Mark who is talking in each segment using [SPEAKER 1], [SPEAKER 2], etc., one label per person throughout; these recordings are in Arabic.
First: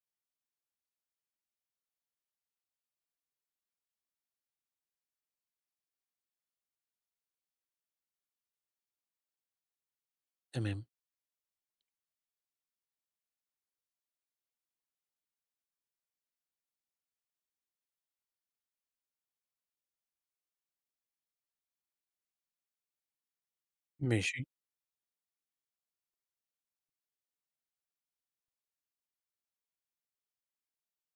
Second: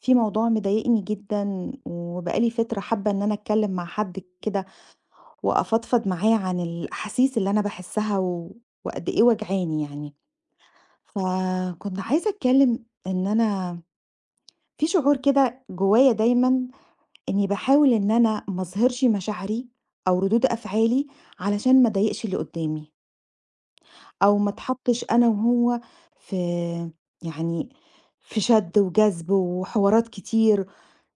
[SPEAKER 1] في موضوع مضايقني جدًا، وبقالي فترة حابة إن أنا أتكلم مع حد كده وأفضفض معاه عن الأحاسيس اللي أنا باحسها و وقد إيه واجعاني يعني.
[SPEAKER 2] تمام،
[SPEAKER 1] فكنت عايزة أتكلم إن أنا في شعور كده جوايا دايمًا إني باحاول إن أنا ما أظهرش مشاعري أو ردود أفعالي علشان ما أضايقش اللي قدامي، أو
[SPEAKER 2] ماشي،
[SPEAKER 1] ما اتحطش أنا وهو في يعني في شد وجذب وحوارات كتير.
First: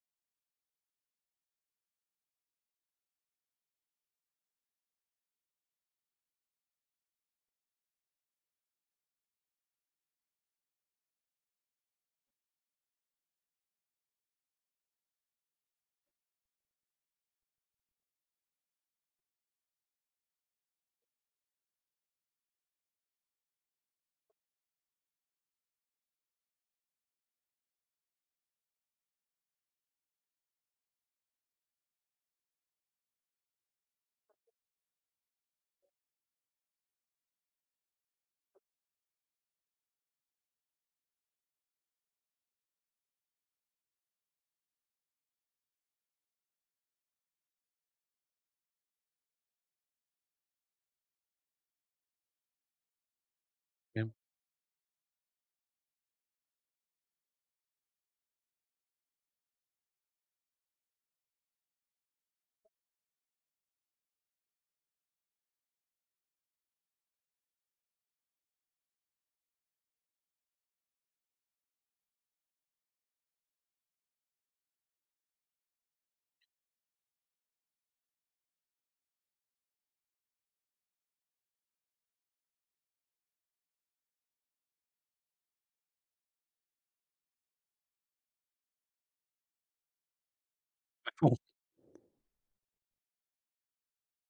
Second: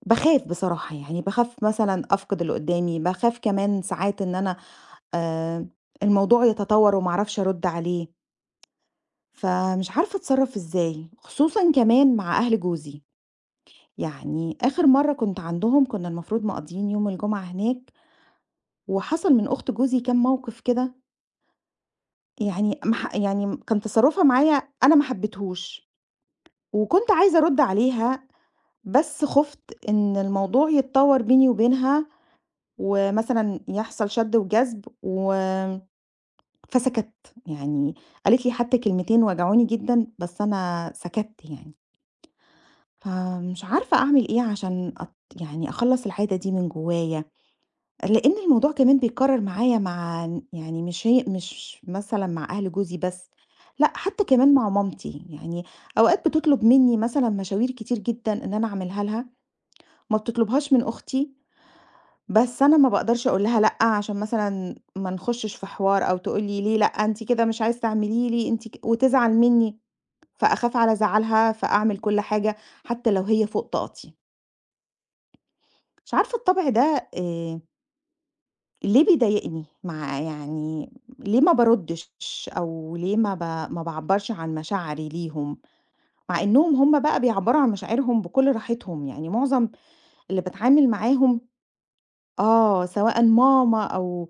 [SPEAKER 1] باخاف بصراحة، يعني باخاف مثلًا أفقد اللي قدّامي، باخاف كمان ساعات إن أنا آآ الموضوع يتطور وما أعرفش أرُد عليه، فمش عارفة أتصرّف إزاي، خصوصًا كمان مع أهل جوزي. يعني آخر مرّة كنت عندهم كنا المفروض مقضّيين يوم الجمعة هناك، وحصل من أخت جوزي كام موقف كده، يعني ما ح يعني كان تصرُّفها معايا أنا ما حبيتهوش، وكنت عايزة أرُد عليها بس خُفت إن الموضوع يتطوّر بيني وبينها ومثلًا يحصل شَد وجذب فسكَتّ. يعني قالت لي حتى كلمتين وجعوني جدًا، بس أنا سكَتّ يعني. فمش عارفة أعمل إيه عشان أت يعني أخلّص العادة دي من جوايا، لإن الموضوع كمان بيتكرر معايا مع ن يعني مش هي مش مثلًا مع أهل جوزي بس، لأ
[SPEAKER 2] تمام،
[SPEAKER 1] حتى كمان مع مامتي. يعني أوقات بتطلب منّي مثلًا مشاوير كتير جدًا إن أنا أعملها لها، ما بتطلبهاش من أختي، بس أنا ما باقدرش أقول لها لأ، عشان مثلًا ما نخشش في حوار أو تقول لي ليه لأ، أنتِ كده مش عايزة تعملي لي أنتِ ك وتزعل منّي، فأخاف على زعلها، فأعمل كل حاجة حتى لو هي فوق طاقتي. مش عارفة الطبع ده ليه بيضايقني؟ مع يعني ليه ما باردش أو ليه ما باعبّرش عن مشاعري ليهم، مع إنّهم هم بقى بيعبّروا عن مشاعرهم بكل راحتهم، يعني معظم اللي باتعامل
[SPEAKER 2] مفهوم،
[SPEAKER 1] معاهم. آه، سواء ماما أو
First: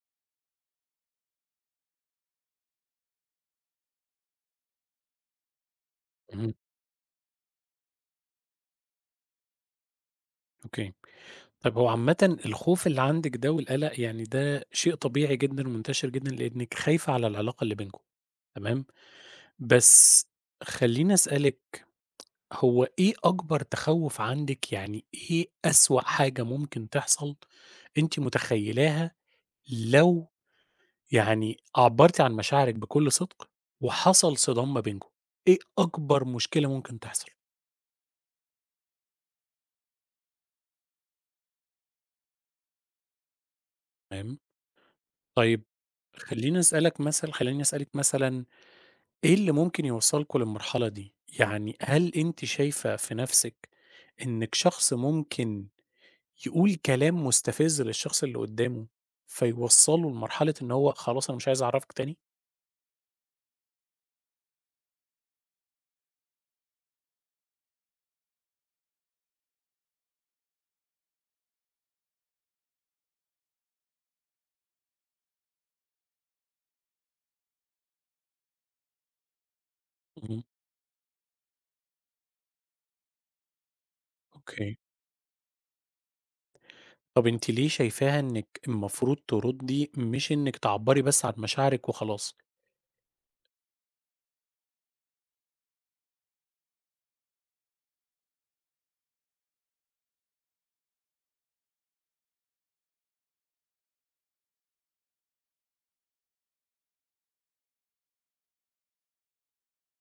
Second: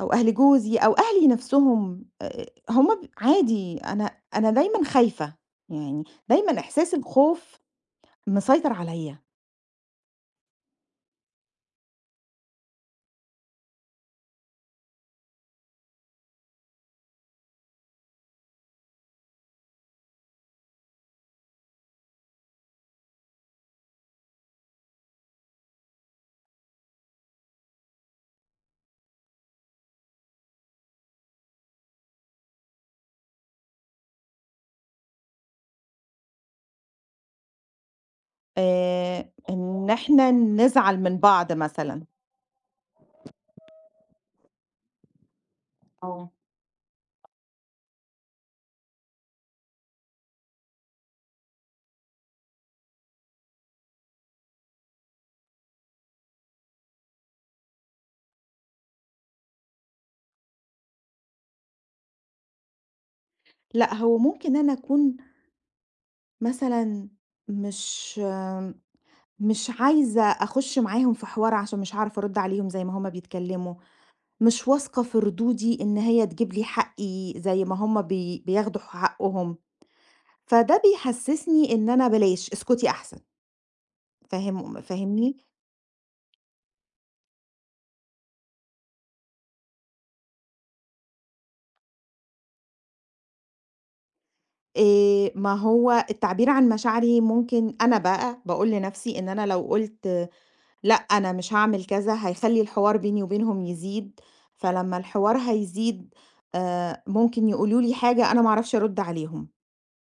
[SPEAKER 1] أو أهل جوزي أو أهلي نفسهم، هم ب عادي، أنا دايمًا خايفة، يعني
[SPEAKER 2] اهم،
[SPEAKER 1] دايمًا إحساس الخوف مسيطر عليَّ.
[SPEAKER 2] أوكي. طيب هو عامةً الخوف اللي عندِك ده والقلق يعني ده شيء طبيعي جدًا ومنتشر جدًا، لإنِّك خايفة على العلاقة اللي بينكم، تمام؟ بس خلّيني أسألِك هو إيه أكبر تخوُّف عندِك، يعني إيه أسوأ حاجة ممكن تحصل أنتِ متخيّلاها لو يعني عبّرتِ عن مشاعرِك بكل صدق وحصل صدام ما بينكم، إيه أكبر مشكلة ممكن تحصل؟
[SPEAKER 1] إن إحنا نزعل من بعض مثلًا.
[SPEAKER 2] فاهمني؟ طيب
[SPEAKER 1] آه.
[SPEAKER 2] خلّيني أسألك مثلًا خلّيني أسألِك مثلًا إيه اللي ممكن يوصّلكم للمرحلة دي؟ يعني هل أنتِ شايفة في نَفْسِك إنِّك شخص ممكن يقول كلام مستفز للشخص اللي قدّامه، فيوصّله لمرحلة إن هو خلاص أنا مش عايز أعرفِك تاني؟
[SPEAKER 1] لأ هو ممكن أنا أكون مثلًا مش مش عايزة أخش معاهم في حوار عشان مش هاعرف أرد عليهم زي ما هم بيتكلموا، مش واثقة في ردودي إن هي تجيب لي حقي زي ما هم بياخدوا حقهم.
[SPEAKER 2] اهم،
[SPEAKER 1] فده بيحسسني إن أنا بلاش، اسكتي أحسن،
[SPEAKER 2] أوكي.
[SPEAKER 1] فاهمني؟
[SPEAKER 2] طَب أنتِ ليه شايفاها إنِّك المفروض تردّي مش إنِّك تعبّري بس عن مشاعرِك وخلاص؟
[SPEAKER 1] ما هو التعبير عن مشاعري ممكن أنا بقى باقول لنفسي إن أنا لو قُلت لأ، أنا مش هاعمل كذا، هيخلّي الحوار بيني وبينهم يزيد، فلمّا الحوار هيزيد ممكن يقولوا لي حاجة أنا ما أعرفش أرُد عليهم،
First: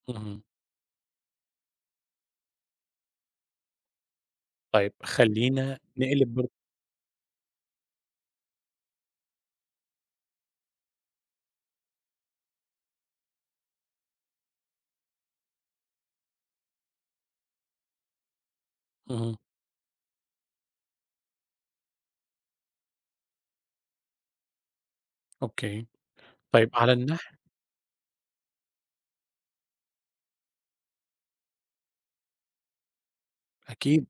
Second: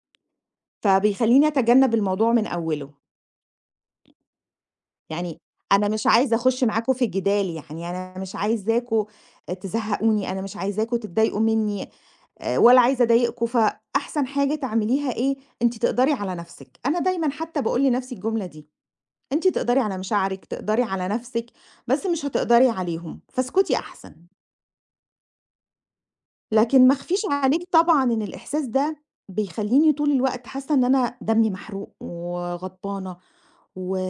[SPEAKER 2] اهم.
[SPEAKER 1] فبيخلّيني أتجنب الموضوع من أوله.
[SPEAKER 2] طيب
[SPEAKER 1] يعني
[SPEAKER 2] خلّينا
[SPEAKER 1] أنا مش
[SPEAKER 2] نقلب
[SPEAKER 1] عايزة
[SPEAKER 2] برضه
[SPEAKER 1] أخُش معاكم في جدال يعني، أنا مش عايزاكم تزهّقوني، أنا مش عايزاكم تتضايقوا منّي ولا عايزة أضايقكم، فأحسن حاجة تعمليها إيه، أنتِ تقدري على نَفْسِك. أنا دايمًا حتّى باقول لنَفْسي الجملة دي،
[SPEAKER 2] اهم،
[SPEAKER 1] أنتِ تقدري على مشاعرِك، تقدري على نَفْسِك، بس مش هتقدري عليهم، فاسكتي أحسن.
[SPEAKER 2] أوكي. طيب
[SPEAKER 1] لكن
[SPEAKER 2] على
[SPEAKER 1] ما اخفيش
[SPEAKER 2] الناح
[SPEAKER 1] عليك طبعًا إن الإحساس ده بيخلّيني طول الوقت حاسة إن أنا دمي محروق وغضبانة. و
[SPEAKER 2] أكيد،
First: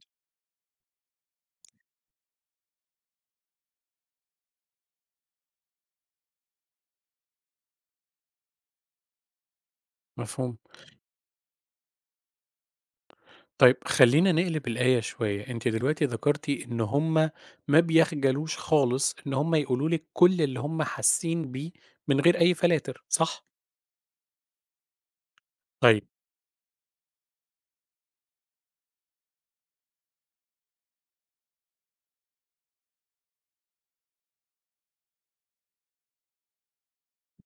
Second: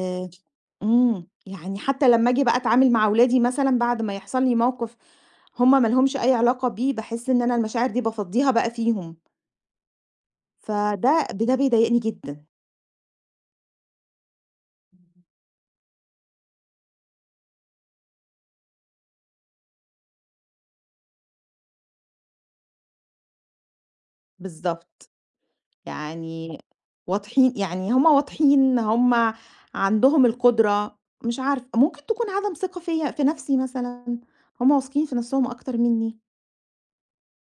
[SPEAKER 1] إمم، يعني حتى لمّا آجي بقى أتعامل مع ولادي مثلًا بعد ما يحصل لي موقف هم ما لهمش أي علاقة بيه، باحس إن أنا المشاعر دي بافضّيها بقى فيهم،
[SPEAKER 2] مفهوم.
[SPEAKER 1] فده ب ده بيضايقني جدًا.
[SPEAKER 2] طيب خلّينا نقلب الآية شوية، أنتِ دلوقتي ذكرتِ إن هُم ما بيخجلوش خالص إن هُم يقولوا لِك كل اللي هُم حاسين بيه من غير أي فلاتر، صح؟
[SPEAKER 1] بالضبط.
[SPEAKER 2] طيب
[SPEAKER 1] يعني واضحين يعني هم واضحين، هم عندهم القدرة. مش عارفة، ممكن تكون عدم ثقة فيّا في نَفْسي مثلًا، هم واثقين في نَفْسهم أكتر منّي.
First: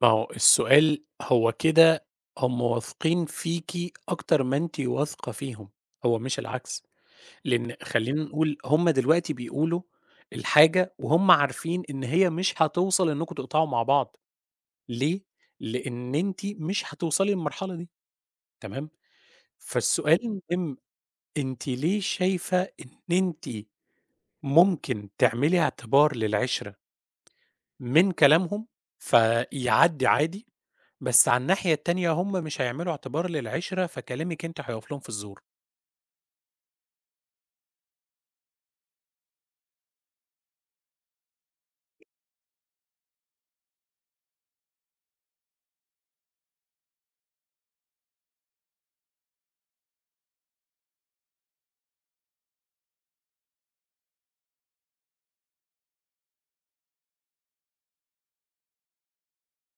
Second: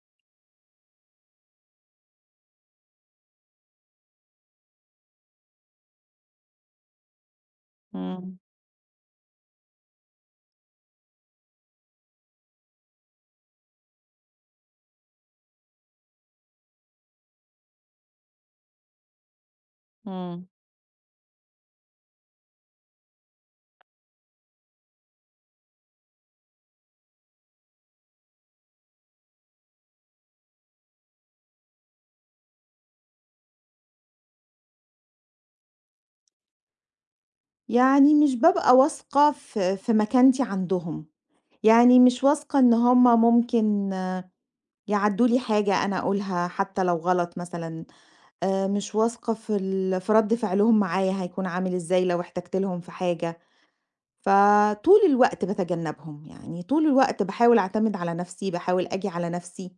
[SPEAKER 2] ما هو السؤال هو كده هُم واثقين فيكِ أكتر ما أنتِ واثقة فيهم، هو مش العكس، لإن خلّينا
[SPEAKER 1] إمم،
[SPEAKER 2] نقول هُم دلوقتي بيقولوا الحاجة وهُم عارفين إن هي مش هتوصل إنكم تقطعوا مع بعض، ليه؟ لإن أنتِ مش هتوصلي للمرحلة دي، تمام؟ فالسؤال
[SPEAKER 1] إمم.
[SPEAKER 2] المهم أنتِ ليه شايفة إن أنتِ ممكن تعملي اعتبار للعِشرة من كلامهم، فيعدّي عادي، بس على الناحية التانية هم مش هيعملوا اعتبار للعِشرة، فكلامِك أنتِ هيقف لهم في الزور.
[SPEAKER 1] يعني مش بابقى واثقة في مكانتي عندهم، يعني مش واثقة إن هم ممكن يعدّوا لي حاجة أنا أقولها حتى لو غلط مثلًا، مش واثقة في رَد فعلهم معايا هيكون عامل إزاي لو احتجت لهم في حاجة. فطول الوقت باتجنّبهم، يعني طول الوقت باحاول أعتمد على نَفْسي، باحاول آجي على نَفْسي،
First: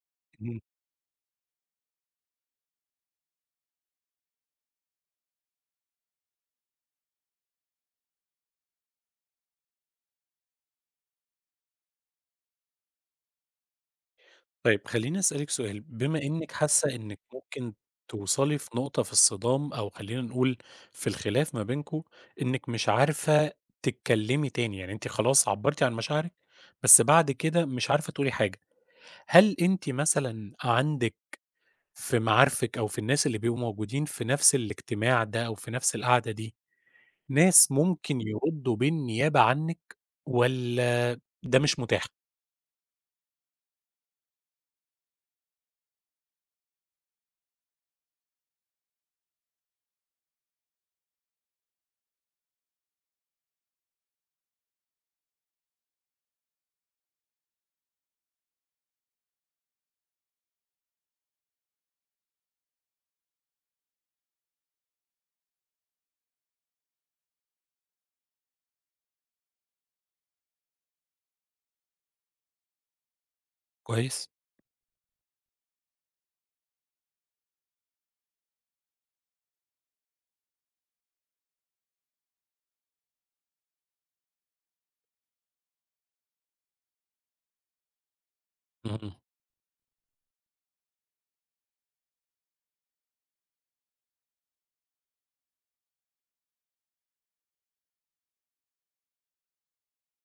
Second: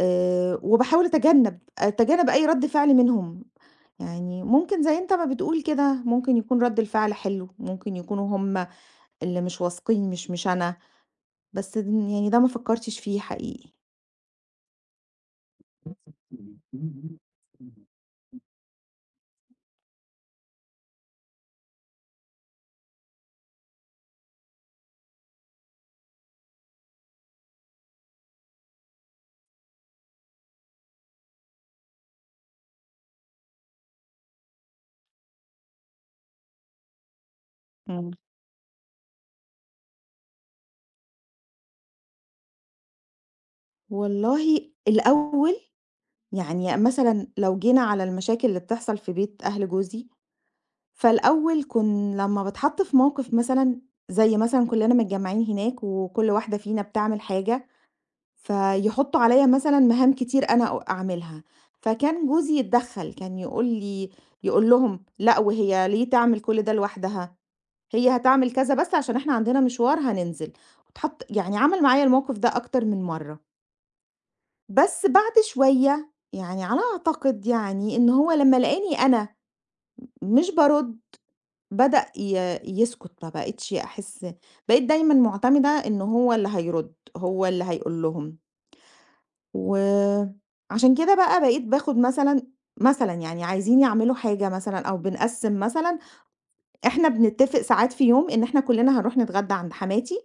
[SPEAKER 2] اهم.
[SPEAKER 1] وباحاول أتجنّب أي رَد فعل منهم. يعني ممكن زي أنت ما بتقول كده، ممكن يكون رَد الفعل حلو، ممكن يكونوا هم اللي مش واثقين مش أنا، بس د يعني ده ما فكّرتش فيه حقيقي.
[SPEAKER 2] طيب خلّيني أسألِك سؤال، بما إنِّك حاسة إنِّك ممكن توصلي في نقطة في الصِّدام أو خلّينا نقول في الخلاف ما بينكم، إنِّك مش عارفة تتكلّمي تاني، يعني أنتِ خلاص عبّرتِ عن مشاعرِك، بس بعد كده مش عارفة تقولي حاجة، هل أنتِ مثلًا عندِك في معارفِك أو في الناس اللي بيبقوا موجودين في نفس الاجتماع ده أو في نفس القعدة دي، ناس
[SPEAKER 1] إمم.
[SPEAKER 2] ممكن يردّوا بالنيابة عنِّك والّا ده مش متاح؟
[SPEAKER 1] والله الأول، يعني مثلًا لو جينا على المشاكل اللي بتحصل في بيت أهل جوزي، فالأول لمّا باتحط في موقف مثلًا، زي مثلًا كلّنا متجمّعين هناك وكل واحدة فينا بتعمل حاجة، فيحطّوا عليّا مثلًا مهام كتير أنا أعملها، فكان جوزي يتدخّل، كان يقول لهم: "لأ وهي ليه تعمل كل ده لوحدها؟ هي هتعمل كذا بس عشان إحنا عندنا مشوار هننزل." واتحط يعني عمل معايا الموقف ده أكتر من مرّة.
[SPEAKER 2] كويس.
[SPEAKER 1] بس بعد شوية، يعني على أعتقد يعني إن هو لمّا لقاني أنا مش بارُد بدأ يسكت، ما بقيتش أحس بقيت دايمًا مُعتمدة إن هو اللي هيرُد، هو اللي هيقول لهم.
[SPEAKER 2] اهم،
[SPEAKER 1] وعشان كده بقى بقيت باخد مثلًا يعني عايزين يعملوا حاجة مثلًا أو بنقسّم مثلًا، إحنا بنتفق ساعات في يوم إن إحنا كُلّنا هنروح نتغدى عند حماتي،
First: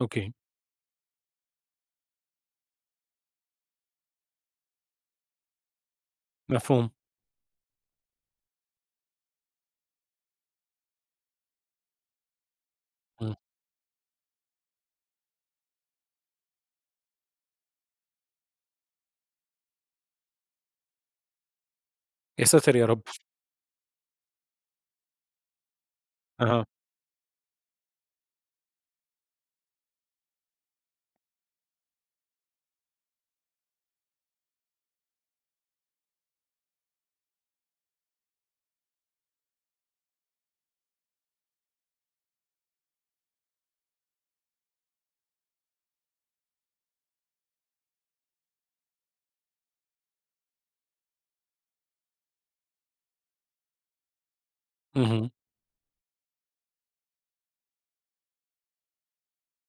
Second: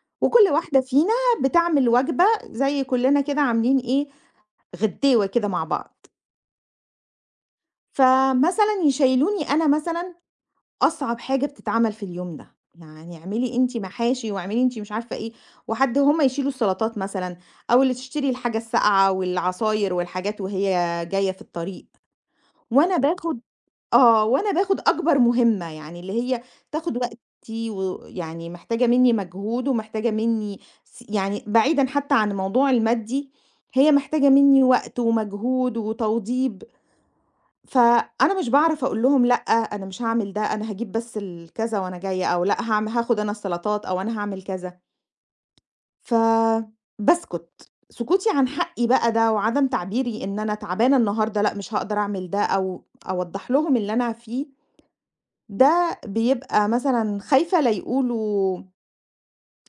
[SPEAKER 2] أوكي،
[SPEAKER 1] وكل واحدة فينا بتعمل وجبة، زي كُلّنا كده عاملين إيه غدّيوة كده مع بعض،
[SPEAKER 2] مفهوم،
[SPEAKER 1] فمثلًا يشيّلوني أنا مثلًا أصعب حاجة بتتعمل في اليوم ده، يعني
[SPEAKER 2] إمم،
[SPEAKER 1] اعملي أنتِ محاشي واعملي أنتِ مش عارفة إيه، وحد هُم يشيلوا السلطات مثلًا، أو اللي تشتري الحاجة الساقعة والعصاير والحاجات وهي جاية في الطريق،
[SPEAKER 2] يا ساتر يا
[SPEAKER 1] وأنا
[SPEAKER 2] رب!
[SPEAKER 1] باخد آه، وأنا باخد أكبر مهمة، يعني اللي هي
[SPEAKER 2] أها،
[SPEAKER 1] تاخد وقتي، ويعني محتاجة منّي مجهود ومحتاجة منّي س يعني بعيدًا حتى عن الموضوع المادي، هي محتاجة منّي وقت ومجهود وتوضيب. فأنا مش باعرف أقول لهم لأ، أنا مش هاعمل ده، أنا هاجيب بس الكذا وأنا جاية، أو لأ هاخد أنا السلطات، أو أنا هاعمل كذا، فباسكت. سكوتي عن حقي بقى ده وعدم تعبيري إن أنا تعبانة النهارده، لأ مش هاقدر أعمل ده، أو أوضّح لهم اللي أنا فيه،
[SPEAKER 2] اهم.
[SPEAKER 1] ده بيبقى مثلًا خايفة لا يقولوا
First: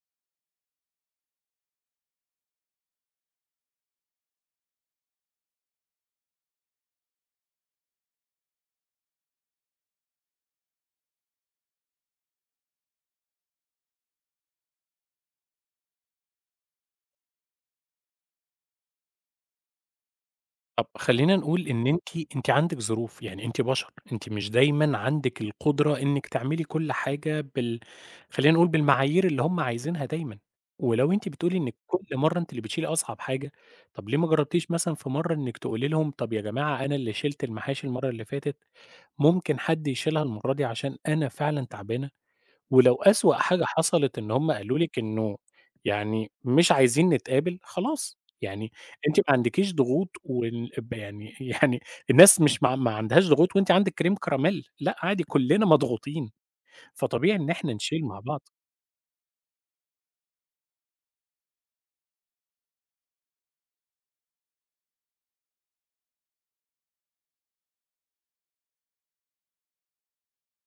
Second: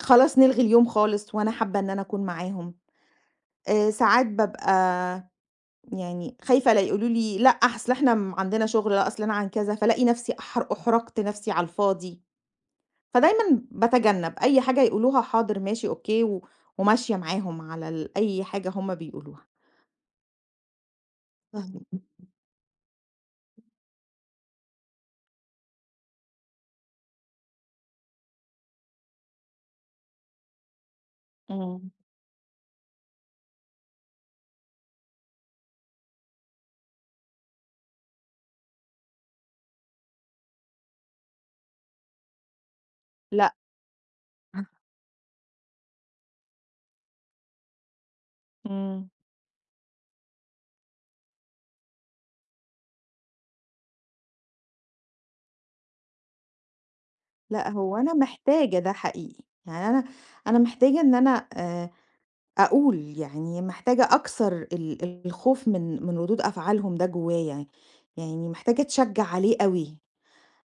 [SPEAKER 1] خلاص نلغي اليوم خالص وأنا حابة إن أنا أكون معاهم. ساعات بابقى يعني خايفة لا يقولوا لي لأ، أصل إحنا عندنا شغل، لأ، أصل أنا عن كذا، فالاقي نفسي أحرجت نفسي على الفاضي، فدايمًا باتجنب أي حاجة يقولوها حاضر ماشي أوكي، وماشية معاهم على أي حاجة هُم بيقولوها.
[SPEAKER 2] طب خلّينا نقول إن
[SPEAKER 1] فاهمة،
[SPEAKER 2] أنتِ أنتِ عندِك ظروف، يعني أنتِ بشر، أنتِ مش دايمًا عندِك القدرة إنِّك تعملي كل حاجة خلّينا نقول بالمعايير اللي هم عايزينها دايمًا، ولو أنتِ بتقولي إنِّك
[SPEAKER 1] إمم.
[SPEAKER 2] كل مرّة أنتِ اللي بتشيلي أصعب حاجة، طب ليه ما جرّبتيش مثلًا في مرّة إنِّك تقولي لهم طب يا جماعة أنا اللي شِلت المحاشي المرّة اللي فاتت، ممكن حد يشيلها المرّة دي عشان أنا فعلًا تعبانة؟ ولو أسوأ
[SPEAKER 1] لأ،
[SPEAKER 2] حاجة حصلت إن هم قالوا لِك إنه يعني مش عايزين نتقابل، خلاص، يعني
[SPEAKER 1] إمم،
[SPEAKER 2] أنتِ ما عندكيش ضغوط وال ب يعني يعني الناس مش ما عندهاش ضغوط وأنتِ عندِك كريم كراميل، لأ عادي كلنا مضغوطين، فطبيعي إن
[SPEAKER 1] لأ،
[SPEAKER 2] إحنا
[SPEAKER 1] هو
[SPEAKER 2] نشيل
[SPEAKER 1] أنا
[SPEAKER 2] مع بعض،
[SPEAKER 1] محتاجة ده حقيقي، يعني أنا محتاجة إن أنا، أقول يعني محتاجة أكسر الخوف من ردود أفعالهم ده جوايا، يعني محتاجة أتشجع عليه أوي.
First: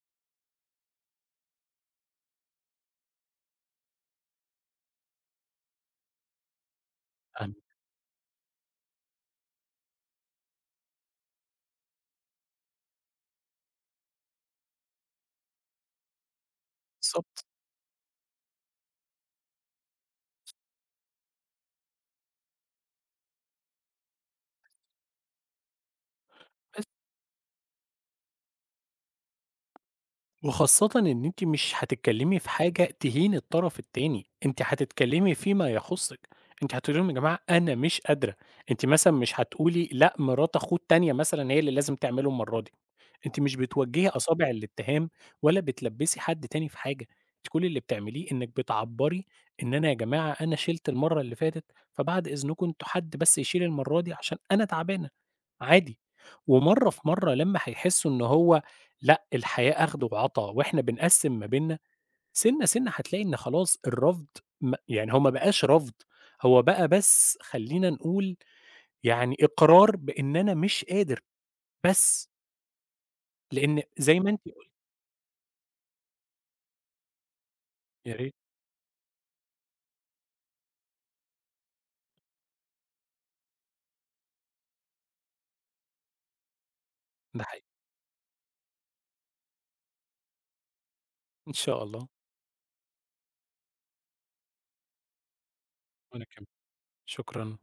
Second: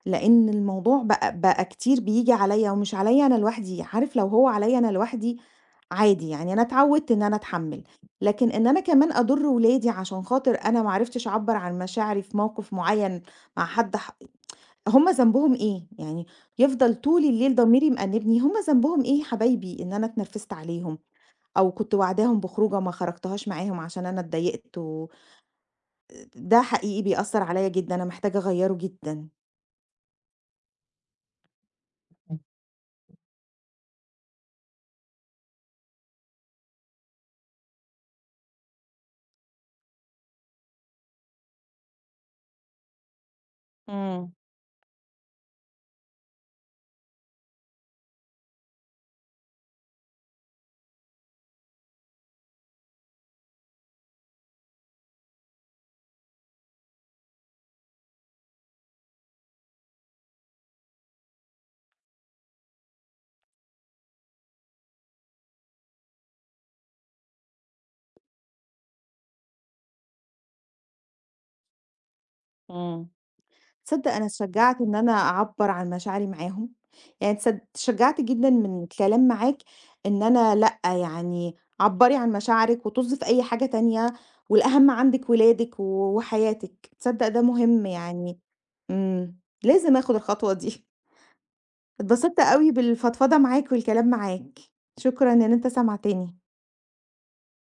[SPEAKER 1] لإن الموضوع بقى كتير بييجي عليّا ومش عليّا أنا لوحدي، عارف لو هو عليّا أنا لوحدي عادي، يعني أنا اتعودت إن أنا
[SPEAKER 2] أم
[SPEAKER 1] أتحمّل، لكن إن أنا كمان أضُر ولادي عشان خاطر أنا ما عرفتش أعبّر عن مشاعري في موقف معيّن مع حد هم ذنبهم إيه؟ يعني يفضل طول
[SPEAKER 2] بالضبط،
[SPEAKER 1] الليل ضميري مأنّبني، هم ذنبهم إيه يا حبايبي إن أنا اتنرفزت عليهم أو كنت واعداهم بخروجة ما خرجتهاش معاهم عشان أنا اتضايقت، ده
[SPEAKER 2] بس
[SPEAKER 1] حقيقي بيأثّر عليّا جدًا، أنا محتاجة أغيّره جدًا.
[SPEAKER 2] وخاصةً إن أنتِ مش هتتكلمي في حاجة تهين الطرف التاني، أنتِ هتتكلمي فيما يخصِّك، أنتِ هتقولي لهم يا جماعة أنا مش قادرة، أنتِ مثلًا مش هتقولي لأ مرات أخوه التانية مثلًا هي اللي لازم تعمله المرة دي. أنتِ مش بتوجّهي
[SPEAKER 1] إمم،
[SPEAKER 2] أصابع الاتهام ولا بتلبّسي حد تاني في حاجة، أنتِ كل اللي بتعمليه إنِّك بتعبّري إن أنا يا جماعة أنا شِلت المَرّة اللي فاتت، فبعد إذنكم أنتم حد بس يشيل المَرّة دي عشان أنا تعبانة، عادي. ومَرّة في مَرّة لمّا هيحسّوا إن هو لأ، الحياة أخْد وعَطا وإحنا بنقسّم ما بيننا، سِنّة، سِنّة هتلاقي إن خلاص الرفض يعني هو ما بقاش رفض، هو بقى بس خلّينا نقول يعني إقرار بإن أنا مش قادر بس،
[SPEAKER 1] إمم.
[SPEAKER 2] لإن
[SPEAKER 1] تصدّق
[SPEAKER 2] زي
[SPEAKER 1] أنا
[SPEAKER 2] ما أنتِ قُلتِ
[SPEAKER 1] اتشجّعت إن أنا أعبّر عن مشاعري معاهم، يعني
[SPEAKER 2] يا
[SPEAKER 1] اتشجّعت
[SPEAKER 2] ريت.
[SPEAKER 1] جدًا من الكلام معاك، إن أنا لأ، يعني عبّري عن مشاعرِك وطُز في أي حاجة تانية، والأهم عندِك ولادِك وحياتِك، تصدّق ده
[SPEAKER 2] ده حقيقي،
[SPEAKER 1] مهم يعني. إمم، لازم آخُد الخطوة دي.
[SPEAKER 2] إن شاء الله،
[SPEAKER 1] اتبسطت أوي بالفضفضة معاك والكلام معاك، شكرًا إن أنت
[SPEAKER 2] وأنا
[SPEAKER 1] سمعتني.
[SPEAKER 2] كمان، شكرًا.